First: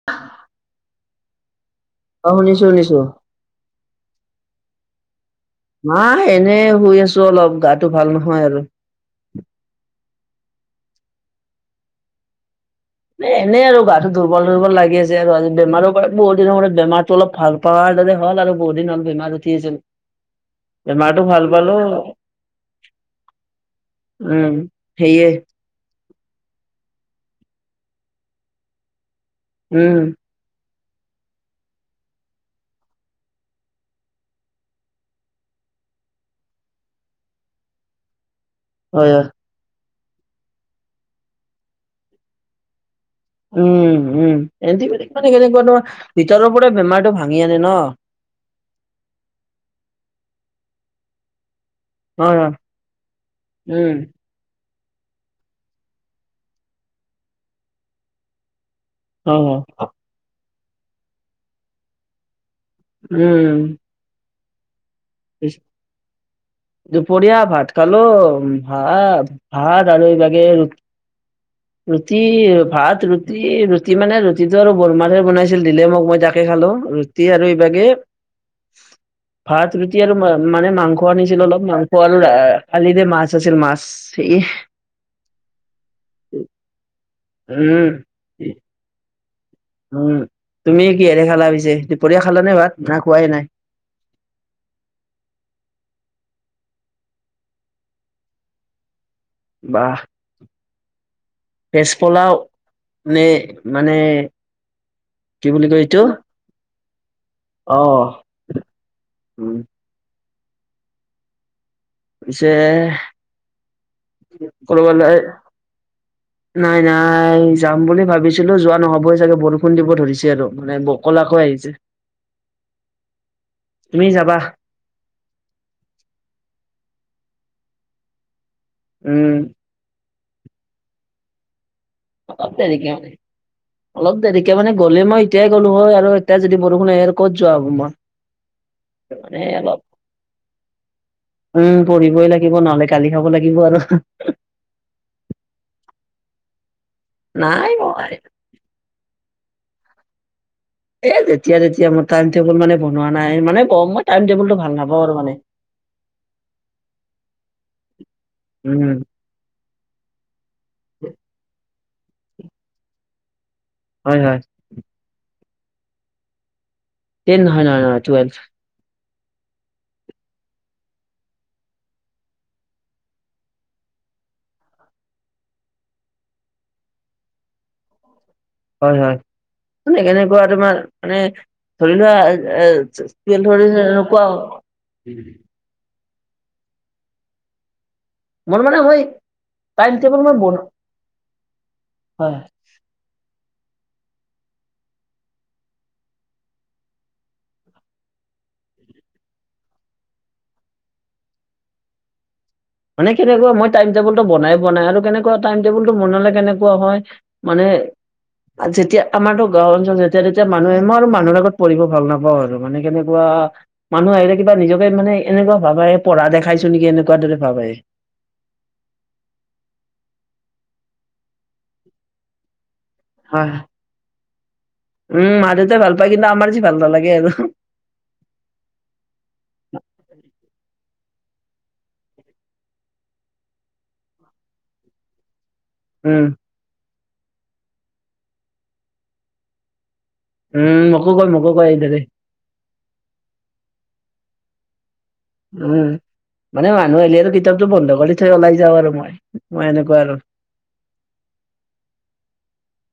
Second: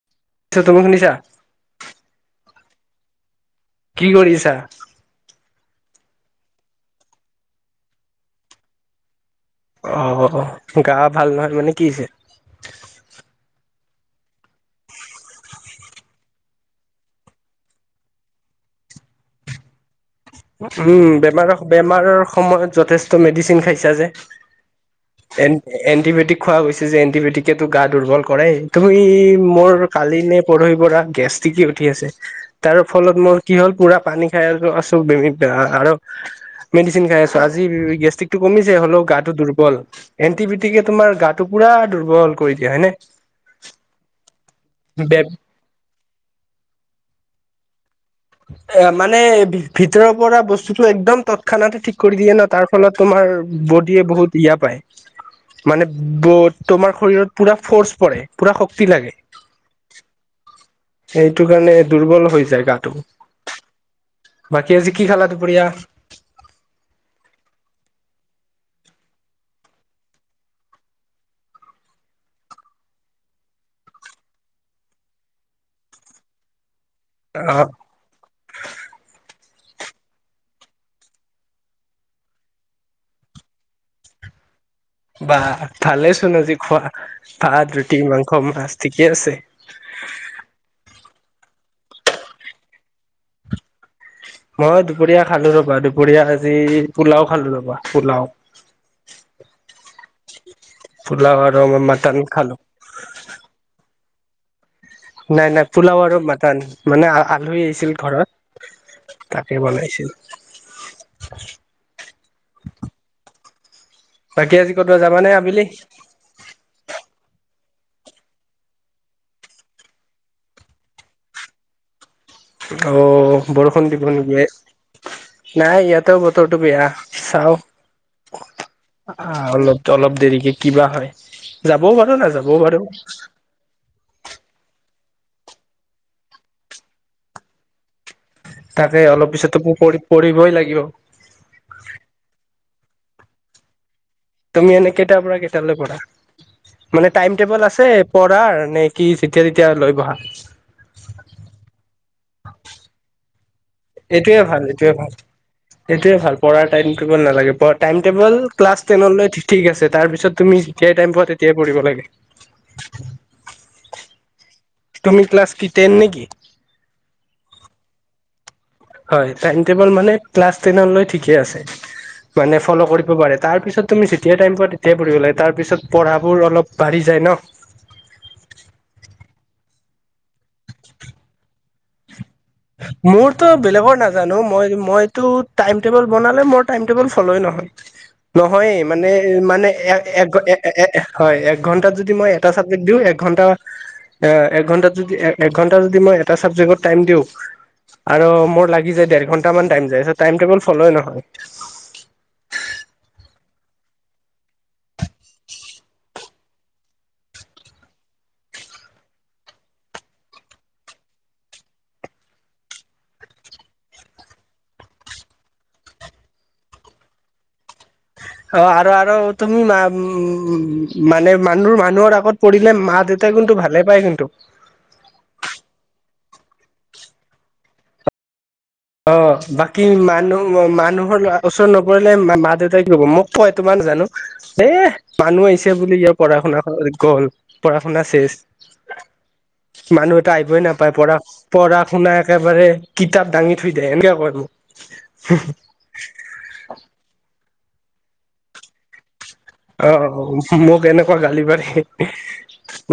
[unintelligible] ছো, তুমি শুনিছা? অ শুনিছো শুনিছো। কি কৰিছা? নাই এনে শুই আছো অলপ, গাটো ভাল নহয় আৰু। অ'হ, গা ভাল নহয়, মানে কি হৈছে? এ এনেই আৰু গাটো দুৰ্বল-দুৰ্বল লাগি আছে, আৰু আজি বেমাৰ পৰা বহুত দিনৰ মূৰত বেমাৰটো অলপ ভাল পাৱাৰ দৰে হ'ল আৰু বহুত দিন হ'ল বেমাৰ উঠি আছিল। উম বেমাৰটো ভাল বেমাৰৰ পালো বেমাৰৰ সময়ত যথেষ্ট মেডিচিন খাইছা যে। সেইয়ে। এ এণ্টিবায়টিক খোৱা গৈছে যে, এন্টিবায়টিকেতো গা দুৰ্বল কৰেই। তুমি মোৰ উম কালি নে পৰহি পৰা গেছট্ৰিক উঠি আছে, তাৰ ফলত মোৰ কি হ'ল পুৰা পানী খাই আছো, অছ ত বেমিতা আৰু মেডিচিন খাই আছো। আজি বি বি গেছট্ৰিক টো কমিছে, হ'লেও হয় হয় গাটো দুৰ্বল। এণ্টিবিটিকে, তোমাৰ গাটো পুৰা দুৰ্বল কৰি দিয়ে, হয়নে? উম উম, এণ্টিবায়টিক মানে কেনেকুৱা তৰ ভিতৰৰ পৰা বেমাৰটো ভাঙি আনে ন। এ মানে ভিতৰৰ পৰা বস্তুতো একদম তৎক্ষণাতে ঠিক কৰি দিয়ে হয় ন, হয় তাৰ ফলত তোমাৰ উম বডিয়ে বহুত ইয়া পাই, মানে বত তোমাৰ শৰীৰত পুৰা ফৰ্চ পৰে, পুৰা শক্তি লাগে। অহ। সেইটো কাৰণে দুৰ্বল হৈ যায় গাটো। উম। বাকী আজি কি খালা দুপৰীয়া? দুপৰীয়া ভাত খালো, ভাত ভাত আৰু এই বাগে ৰুট [inaudible] ৰুটি, ভাত, ৰুটি-ৰুটি মানে ৰুটিটো আৰু বৰমাহে বনাইছিল, দিলে মোক মই তাকে খালো। ৰুট টি আৰু এইভাগে অ ভাত। ৰুটি আৰু মানে মাংস আনিছিল অলপ, মাংস আৰু কালি যে মাছ আছিল, মাছ এ বাহ, ভালেচোন আজি খোৱা ভাত, উম ৰুটি, মাংস, মাছ ঠিকে আছে। উম, তুমি কিহেৰে খালা পিছে? দুপৰীয়া খালা নে ভাত, না খোৱাই নাই? মই দুপৰীয়া খালো, ৰবা দুপৰীয়া আজি পোলাও খালো ৰবা, পোলাও। বাহ। পোলাও আৰু মই ভেজ মটন পোলাও খালো। নে মানে কি নাই নাই, বুলি কয় এইটো পোলাও আৰু মটন মানে আলহী অ আহিছিল ঘৰৰ। তাকে উম বনাইছিল। পিছে বাকী আজি, ক'ত বা যাবা নে আবেলি? নাই-নাই, যাম বুলি ভাবিছিলো, যোৱা নহ'বই চাগে বৰষুণ দিব ধৰিছে আৰু মানে ব কলাকৈ আহিছে। অহ, বৰষুণ দিব‌ তুমি নেকি যাবা এই? নাই ইয়াতে বতৰ বেয়া চাওঁ উম আহ অলপ ত অলপ দেৰিকে কি বা হয় যাবও পাৰো অলপ নাযাবও পাৰো দেৰিকে মানে [inaudible] অলপ দেৰিকে মানে গলে মই এতিয়াই গ'লো হয় আৰু এতিয়া যদি বৰষুণ আহে আৰু ক'ত যোৱা হ'ব মই তাকে অলপ পিছতো মোৰ পঢ় পঢ়িবই লাগিব উম পঢ়িবই লাগিব নহলে গালি খাব লাগিব আৰু তুমি এনে কেইটাৰ পৰা কেইটালৈ পঢ়া মানে টাইম টেবল নাই আছে মই পঢ়াৰ নে কি যেতিয়া তেতিয়া লৈ বহা এ যেতিয়া তেতিয়া মোৰ টাইম টেবুল মানে বনোৱা নাই এ মানে কম মই টাইম টেবুল টো ভাল নাপাওঁ আৰু মানে সেইটোয়ে ভাল পঢ়াৰ টাইম টেবুল নালাগে টাইম টেবুল ক্লাছ উম টেনলৈ ঠিক আছে তাৰ পিছত তুমি যেতিয়াই টাইম পোৱা তেতিয়াই পঢ়িব লাগে হয় হয় তুমি ক্লাছ কি টেন নেকি টেন নহয় নহয় টুৱেল্ভ হয় টাইম টেবুল মানে ক্লাছ টেন লৈ ঠিকে আছে মানে ফ'ল কৰিব পাৰে তাৰ পিছত তুমি যেতিয়াই টাইম পোৱা তেতিয়াই পঢ়িব লাগে তাৰ পিছত পঢ়াবোৰ অলপ বাঢ়ি যায় ন হয় হয় মানে এনেকুৱা তোমাৰ মানে ধৰি লোৱা এ মোৰতো টুৱেলভৰ বেলেগৰ এনেকুৱা নাজানো মই মইতো টাইম টেবুল বনালে মোৰ টাইম টেবুল ফলই নহয় মোৰ নহয়েই মই মানে মানে টাইম হয় টেবুল মই এ বন এ এ এঘন্টাত যদি মই হয় এটা চাব জেক দিও এঘন্টা এঘন্টাত এঘন্টা যদি মই এটা ছাবজেক্টৰ টাইম দিওঁ আৰু মোৰ লাগি যাই দেৰ ঘন্টা মান টাইম যাই ছ টাইম টেবুল ফলই নহয় মানে কেনেকুৱা মই টাইম টেবুল টো বনাই পোৱা নাই আৰু কেনেকুৱা টাইম টেবুলতো বনালে কেনেকুৱা হয় মানে যেতিয়া আমাৰতো গাওঁ অঞ্চলত যেতিয়া তেতিয়া মানুহ আহে মই আৰু মানুহৰ আগত পঢ়িব ভাল নাপাওঁ আৰু মানে কেনেকুৱা মানুহ আহিলে কিবা নিজকে মানে এনেকুৱা ভাব আহে পঢ়া দেখাইছো নেকি এনেকুৱা দৰে ভাব আহে অ আৰু আৰু তুমি মা উম মানে মানুহ মানুহৰ আগত পঢ়িলে মাত দেউতাই হয়। কিন্তু ভালে পায় কিন্তু উম মা দেউতাই ভাল পায় কিন্তু আমাৰ যি ভাল নালাগে আৰু অ বাকী মানুহ মানুহৰ ওচৰত নপঢ়িলে মা দেউতাই কি ক'ব মোক কয় তোমাৰ নাজানো এ মানুহ আহিছে বুলি ইয়াৰ উম পঢ়া শুনা গ'ল পঢ়া শুনা চেছ মানুহ টাইপই উম নাপায় মোকো পঢ়া কয় মোকো কয় পঢ়া এইদৰে। শুনা একেবাৰে কিতাপ দাঙি থৈ দে এনকে কয় মোক উম মানে মানুহ আহিলে আৰু কিতাপটো বন্ধ কৰি থৈ ওলাই যাওঁ আৰু মই মই অ এনেকুৱা আৰু। মোক এনেকুৱা গালি পাৰে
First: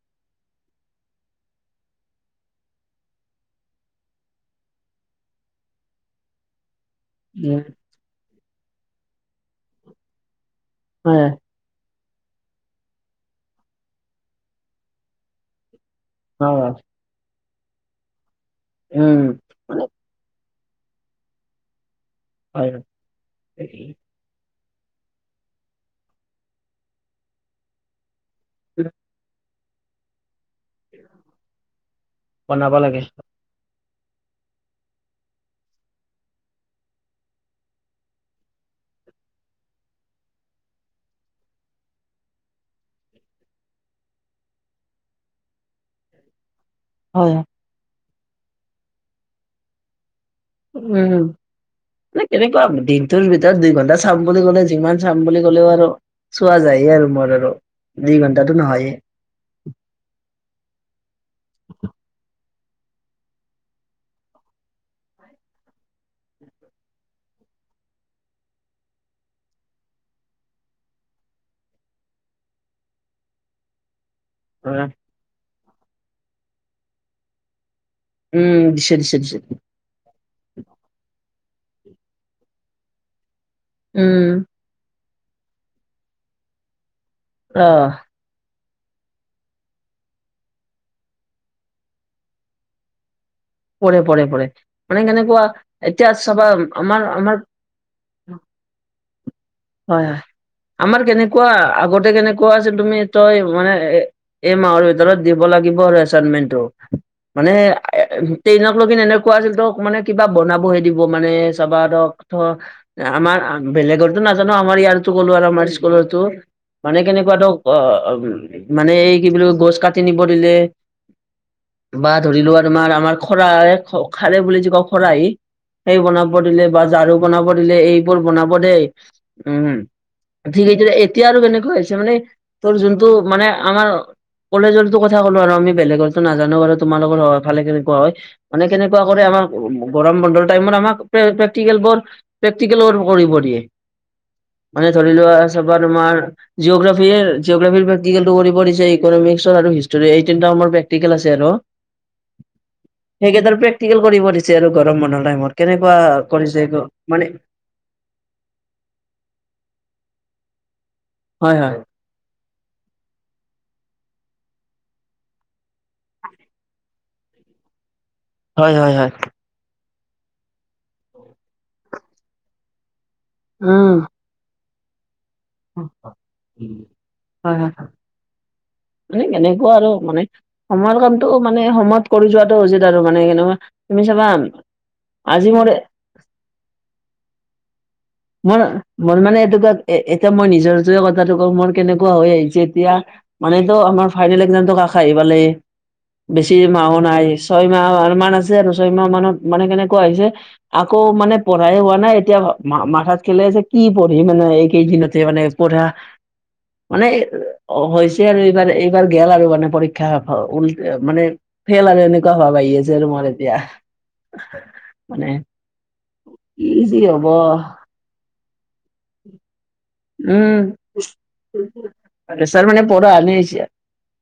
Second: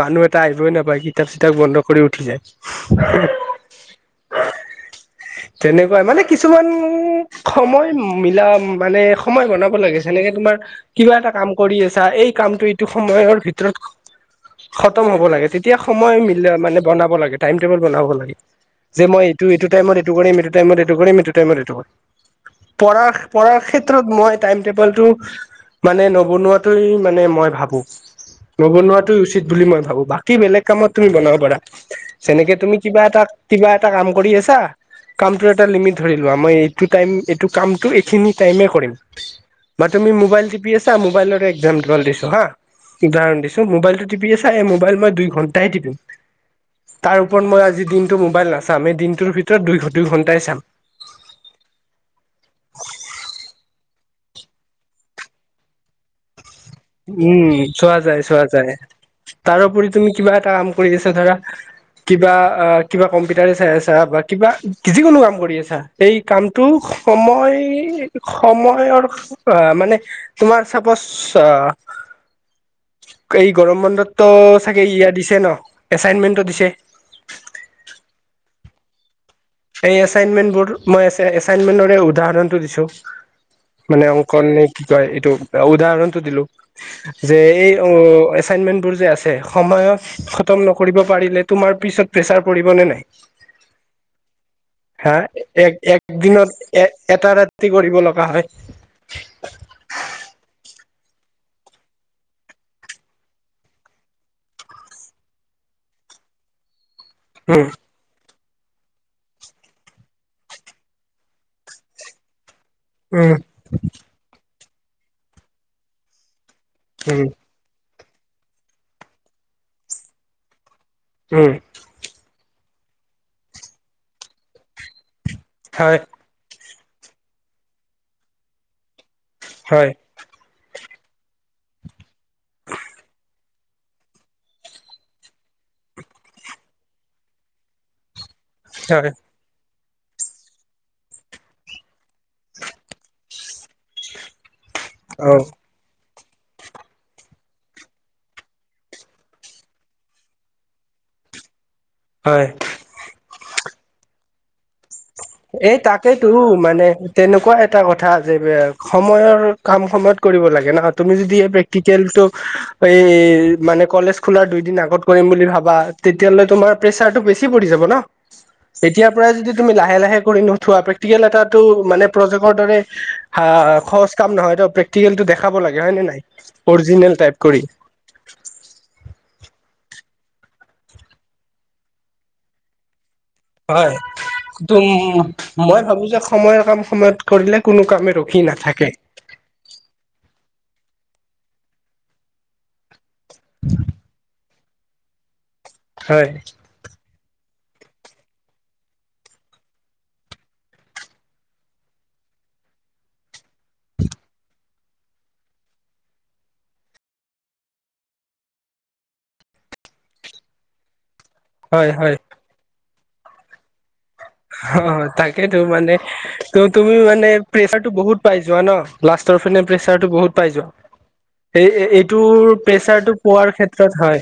মানুহ এটা আহিবই নাপায় কিতাপ চিতাপ বন্ধ কৰি উঠি যায় তেনেকুৱাই মানে কিছুমান উম সময় মিলা মানে সময় বনাব লাগে। যেনেকে তোমাৰ কিবা হয় এটা কাম কৰি আছা এই কামটো এইটো সময়ৰ ভিতৰত খতম হ'ব লাগে। তে তিয়া সময় ম অ মানে বনাব লাগে, টাইম টেবুল বনাব লাগে। যে উম মই মানে টাইমত এইটো কৰিম এইটো টাইমত এইটো কৰিম। যিটো টাইমত এইটো কৰিম হয় পঢ়াৰ পঢ়াৰ ক্ষেত্ৰত মই টাইম টেবুল টো মানে নবনোৱাতোৱে মানে মই ভাবো। নবনোৱাতোৱে উচিত বুলি মই ভাবো। বাকী বেলেগ কামত তুমি বনাব পাৰা, যেনেকে বনাব তুমি লাগে। কিবা এটা কিবা এটা কাম কৰি আছা। কামটো এটা লিমিত ধৰি লোৱা, মই এইটো টাইম এইটো কামটো এইখিনি টাইমে কৰিম। বা তুমি মোবাইল টিপি আছা, মোবাইলৰ এক্সাম্পল দিছো হা'। উদাহৰণ দিছো, মোবাইলটো টিপি আচা এই মোবাইল মই দুই ঘণ্টাই টিপিম। তাৰ হয় হয়। ওপৰত মই আজি দিনটো মোবাইল নাচাম এই দিনটোৰ ভিতৰত দুই দুই ঘণ্টাই চাম। উম। মানে কেনেকুৱা, দিনটোৰ ভিতৰত দুইঘণ্টা চাম বুলি ক'লে যিমান চাম বুলি ক'লেও আৰু চোৱা যাইয়ে আৰু মোৰ আৰু দুই ঘন্টাটো নহয়ে। তাৰউপৰি তুমি কিবা এটা কাম কৰি আছা ধৰা। কিবা কিবা কম্পিউটাৰে চাই আছা বা কিবা যিকোনো কাম কৰি আছা। এই কামটো সময় সময়ৰ অ' মানে তোমাৰ চাপচ অ' এই গৰম বন্ধততো চাগে ইয়া দিছে ন, এচাইনমেণ্টটো দিছে। উম, দিছে দিছে দিছে। এই এচাইণ্টমেন্ট বোৰ, মই এচাইণ্টমেন্টৰে উদাহৰণটো দিছো মানে উম, কণনে কি কয় এইটো, উদাহৰণ টো দিলো যে এই আহ অ' এচাইণ্টমেন্টবোৰ যে আছে সময়ত খতম নকৰিব পাৰিলে তোমাৰ পিচত প্ৰেছাৰ পৰিব নে নাই? পৰে, পৰে, পৰে। হা'? এক একদিনত এ আমাৰ এটা আমাৰ ৰাতি কৰিব লগা হয়। হয়, হয়। আমাৰ কেনেকুৱা আগতে কেনেকুৱা আছিল তুমি তই মানে এই মাহৰ ভিতৰত দিব লাগিব আৰু এচাইণ্টমেন্টটো। মানে উম, টেইনক লগি এনেকুৱা আছিল ত মানে কিবা বনাবহে দিব মানে চাবা ধৰক ধৰ উম, আমাৰ বেলেগৰতো নাজানো, আমাৰ ইয়াৰতো ক'লোঁ আৰু আমাৰ স্কুলৰতো মানে উম, কেনেকুৱা ধৰ অ', অ' মানে এই কি বুলি কয় গছ কাটি নিব দিলে। উম। বা ধৰিলোৱা তোমাৰ আমাৰ খৰা খাৰে বুলি যে কওঁ খৰাহি সেই হয়, বনাব ব দিলে বা ঝাৰু বনাব দিলে এইবোৰ বনাব দেই উম। হয়, ঠিক এইদৰে এতিয়া আৰু কেনেকুৱা হৈছে মানে, তোৰ যোনটো মানে আমাৰ কলেজৰটো কথা ক'লো আৰু আমি বেলেগৰতো নাজানো বাৰু, তোমালোকৰ ফালে কেনেকুৱা হয়। মানে কেনেকুৱা হয়, কৰে আমাৰ গৰম বন্ধৰ টাইমত আমাক প্ৰেক্টিকেল বোৰ প্ৰেক্টিকেল বোৰ কৰিব দিয়ে। মানে ধৰি লোৱা অ', চাবা তোমাৰ জিঅ'গ্ৰাফিয়েৰ জিঅগ্ৰাফিৰ প্ৰেক্টিকেল টো কৰিব দিছে ইকনমিক্সৰ আৰু হিষ্ট্ৰী এই তিনটা মোৰ প্ৰেক্টিকেল আছে আৰু। হয়। সেইকেইতাৰ প্ৰেক্টিকেল কৰিব দিছে আৰু গৰম বন্ধত। এ তাকেইতো, মানে তেনেকুৱা এটা কথা আছে, সময়ৰ কাম সময়ত কৰিব লাগে ন। তুমি যদি এই হয় হয় প্ৰেক্টিকেলটো এই মানে কলেজ খোলাৰ দুইদিন আগত কৰিম বুলি ভাবা তেতিয়ালৈ তোমাৰ প্ৰেছাৰটো বেছি পৰি যাব ন'। হয় হয় এতিয়াৰ হয় পৰাই যদি তুমি লাহে-লাহে কৰি নঠোৱা, প্ৰেক্টিকেল এটাটো মানে প্ৰজেকৰ দৰে হা উম সহজ কাম নহয়টো প্ৰেক্টিকেলটো দেখাব লাগে, হয় নে নাই। অৰজিনেল টাইপ হয় হয় কৰি। মানে এনেকুৱা আৰু মানে। সময়ৰ কামটো মানে সময়ত কৰি যোৱাটো উচিত আৰু মানে [unintelligible] হয়, চাবা তুম আজি মোৰ মই ভাবোঁ যে সময়ৰ কাম সময়ত কৰিলে কোনো কামে ৰখ মোৰ মোৰ মানে এইটো এ এতিয়া মই নিজৰ যদি কথাটো কওঁ মোৰ কেনেকুৱা হৈ আহিছে এতিয়া মানেটো আমাৰ ফাইনেল একজামতো কাষ আহি পালেই। হয় বেছি মাহো নাই। ছয় মাহ মান আছে আৰু। ছয় মাহ মানত মানে কেনেকুৱা হৈছে আকৌ মানে পঢ়াই হোৱা নাই। এতিয়া মা-মা থাত খেলে যে কি পঢ়িম মানে এইকেইদিনতে, মানে পঢ়া। মানে হৈছে আৰু এইবাৰ। এইবাৰ গেল আৰু মানে পৰীক্ষা। উল মানে হয় ফেল আৰু হয় এনেকোৱা ভাব আহি আছে আৰু মোৰ এতিয়া। অহহ্, মানে তাকেইতো মানে, ত কি তুমি যি হব মানে প্ৰেচাৰটো বহুত পাই যোৱা ন। লাষ্টৰ ফিনে প্ৰেছাৰটো বহুত পাই উম যোৱা। এ- এইটোৰ প্ৰেছাৰ মানে পৰা প্ৰেচাৰটো আনি পোৱাৰ হৈছে ক্ষেত্ৰ ত' হয়।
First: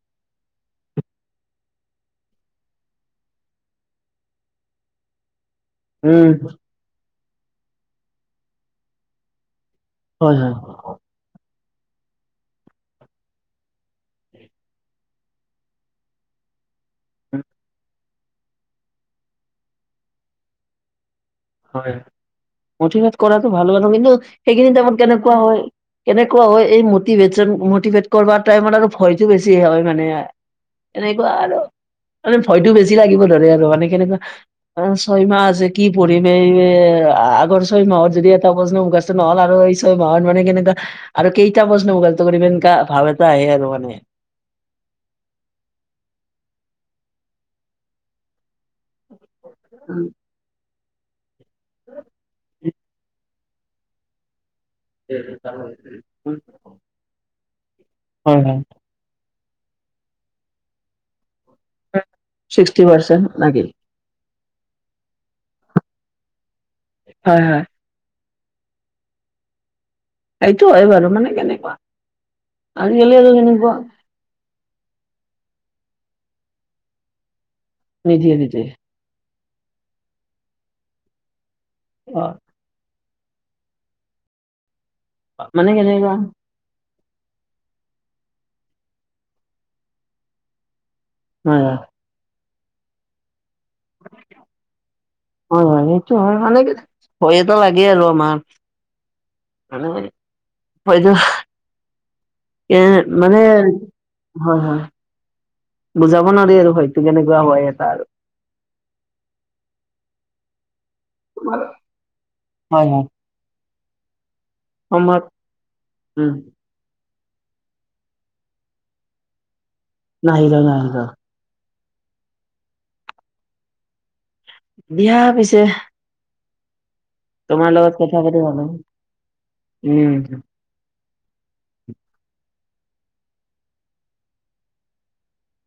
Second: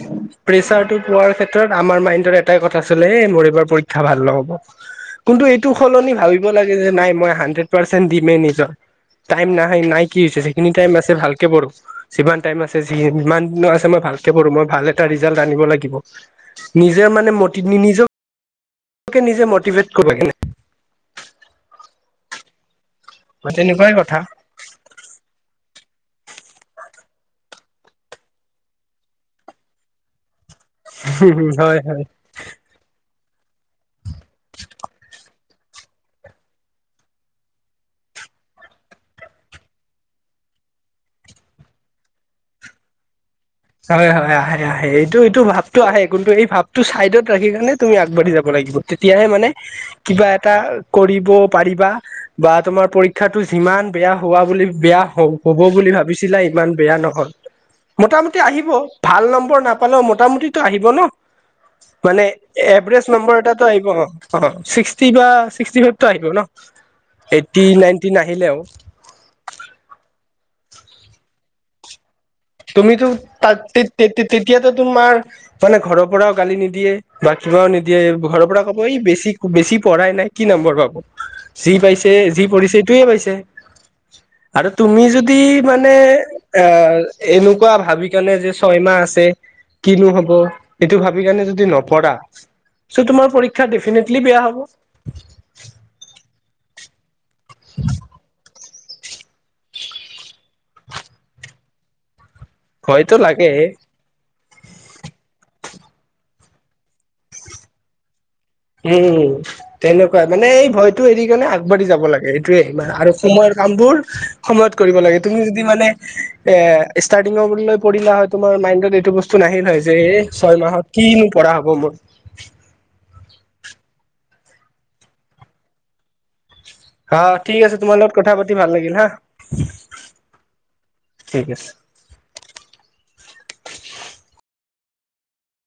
প্ৰেচাৰটো পোৱাৰ ক্ষেত্ৰত আমাৰ মাইণ্ডত এটাই কথা চলে, 'এ, মোৰ এইবাৰ পৰীক্ষা ভাল নহ'ব। ' কিন্তু এইটোৰ সলনি উম ভাবিব লাগে যে, 'নাই মই হানড্ৰেড পাৰ্চেনট দিমেই নিজৰ। টাইম নাই, নাই- কি হয় হৈছে, হয় যিখিনি টাইম আছে ভালকে পঢ়োঁ। ' যিমান টাইম আছে, যিমান দিনো আছে মই ভালকে পঢ়োঁ, মই ভাল এটা ৰিজাল্ট আনিব লাগিব। নিজে মানে মটি, নিজকে-নিজকে মটিভেট কৰিব লাগে। হয়। মটিভেট কৰাটো ভাল বাৰু, তেনেকুৱাই কিন্তু কথা সেইখিনি টাইমত কেনেকুৱা হয় কেনেকুৱা হয়, এই মটিভেচন-মটিভেট কৰবাৰ টাইমত আৰু ভয়টো বেছি হয় মানে। এনেকুৱা আৰু। হয় হয়। মানে ভয়তো বেছি লাগিব ধৰে আৰু মানে কেনেকুৱা অহ', ছয়মাহ আছে কি পঢ়ি ম। এই আ-আগৰ ছয় মাহত যদি এটা প্ৰশ্নও মুখস্থ নহ'ল আৰু এই ছয় মাহত মানে কেনেকা- আৰু কেইটা প্ৰশ্ন মুখস্থ কৰিম। এনেকা ভাৱ এটা আহে আৰু। মানে। হয়, হয়, আহে। আহে। এইটো-এইটো ভাৱটো আহে, কিন্তু এই ভাৱটো চাইডত ৰাখি কিনে তুমি আগবাঢ়ি যাব লাগিব। তেতিয়াহে মানে কিবা এটা কৰিব পাৰিবা, বা তোমাৰ পৰী ক্ষাটো যিমান বেয়া হোৱা বুলি, বেয়া হ-হ'ব বুলি ভাবিছিলা, ইমান বেয়া নহয়। মোটামুটি হয় হয়। আহিব ভাল নম্বৰ নাপালেও মোটামুটি টো আহিব ন। মানে ছিক্সটি এভৰেজ পাৰ্চেণ্ট নম্বৰ নেকি? এটাটো আহিব। অহ', অহ', ছিক্সটি বা ছিক্সটি ফাইভটো আহিব ন। হয় হয় এইটটি-নাইনটি নাহিলেও। সেইটো হয় বাৰু। মানে কেনেকুৱা, আজিকালি আৰু কেনেকুৱা তে-তেতিয়াটো তোমাৰ মানে ঘৰৰ পৰাও গালি নিদিয়ে, বা কিবাও নিদিয়ে। ঘৰৰ পৰা ক'ব, ই বেছি-বেছি পঢ়াই নাই, কি নম্বৰ পাব। যি পাইছে, অ'। যি পঢ়িছে, এইটোৱে পাইছে। আৰু তুমি যদি মানে এ' এনেকুৱা ভাবি কিনে, যে ছয়মাহ আছে কিনো হ'ব। সেইটো ভাবি কিনে হয় যদি হয় নপঢ়া, চ' তোমাৰ পৰীক্ষা দেফিনেটলি বেয়া হ'ব। হয়, হয়, সেইটো হয়। মানে কি ভয় এটা লাগে আৰু আমাৰ। [inaudible] এ' ভয়তো মানে লাগে হয় হয়। বুজাব নোৱাৰি আৰু হয়তো কেনেকুৱা হয় এটা আৰু। উমঁ তেনেকুৱাই। মানে এই ভয়টো এৰি কিনে আগবাঢ়ি যাব লাগে, এইটোয়ে। হয় হয় আৰু সময়ৰ কামবোৰ, সময়ত কৰিব লাগে। তুমি যদি মানে, উম এ ষ্টৰ্টাংলৈ বুলিলৈ পঢ়িলা হয় তোমাৰ মাইণ্ডত এইটো বস্তু নাহিল হয় যে, এই নাহিল ছয় মাহত নাহিল কিনো পঢ়া হ'ব মোৰ। দিয়া পিছে। অহ', ঠিক আছে, তোমাৰ লগত কথা পাতি ভাল লাগিল হা। উম ঠিক আছে।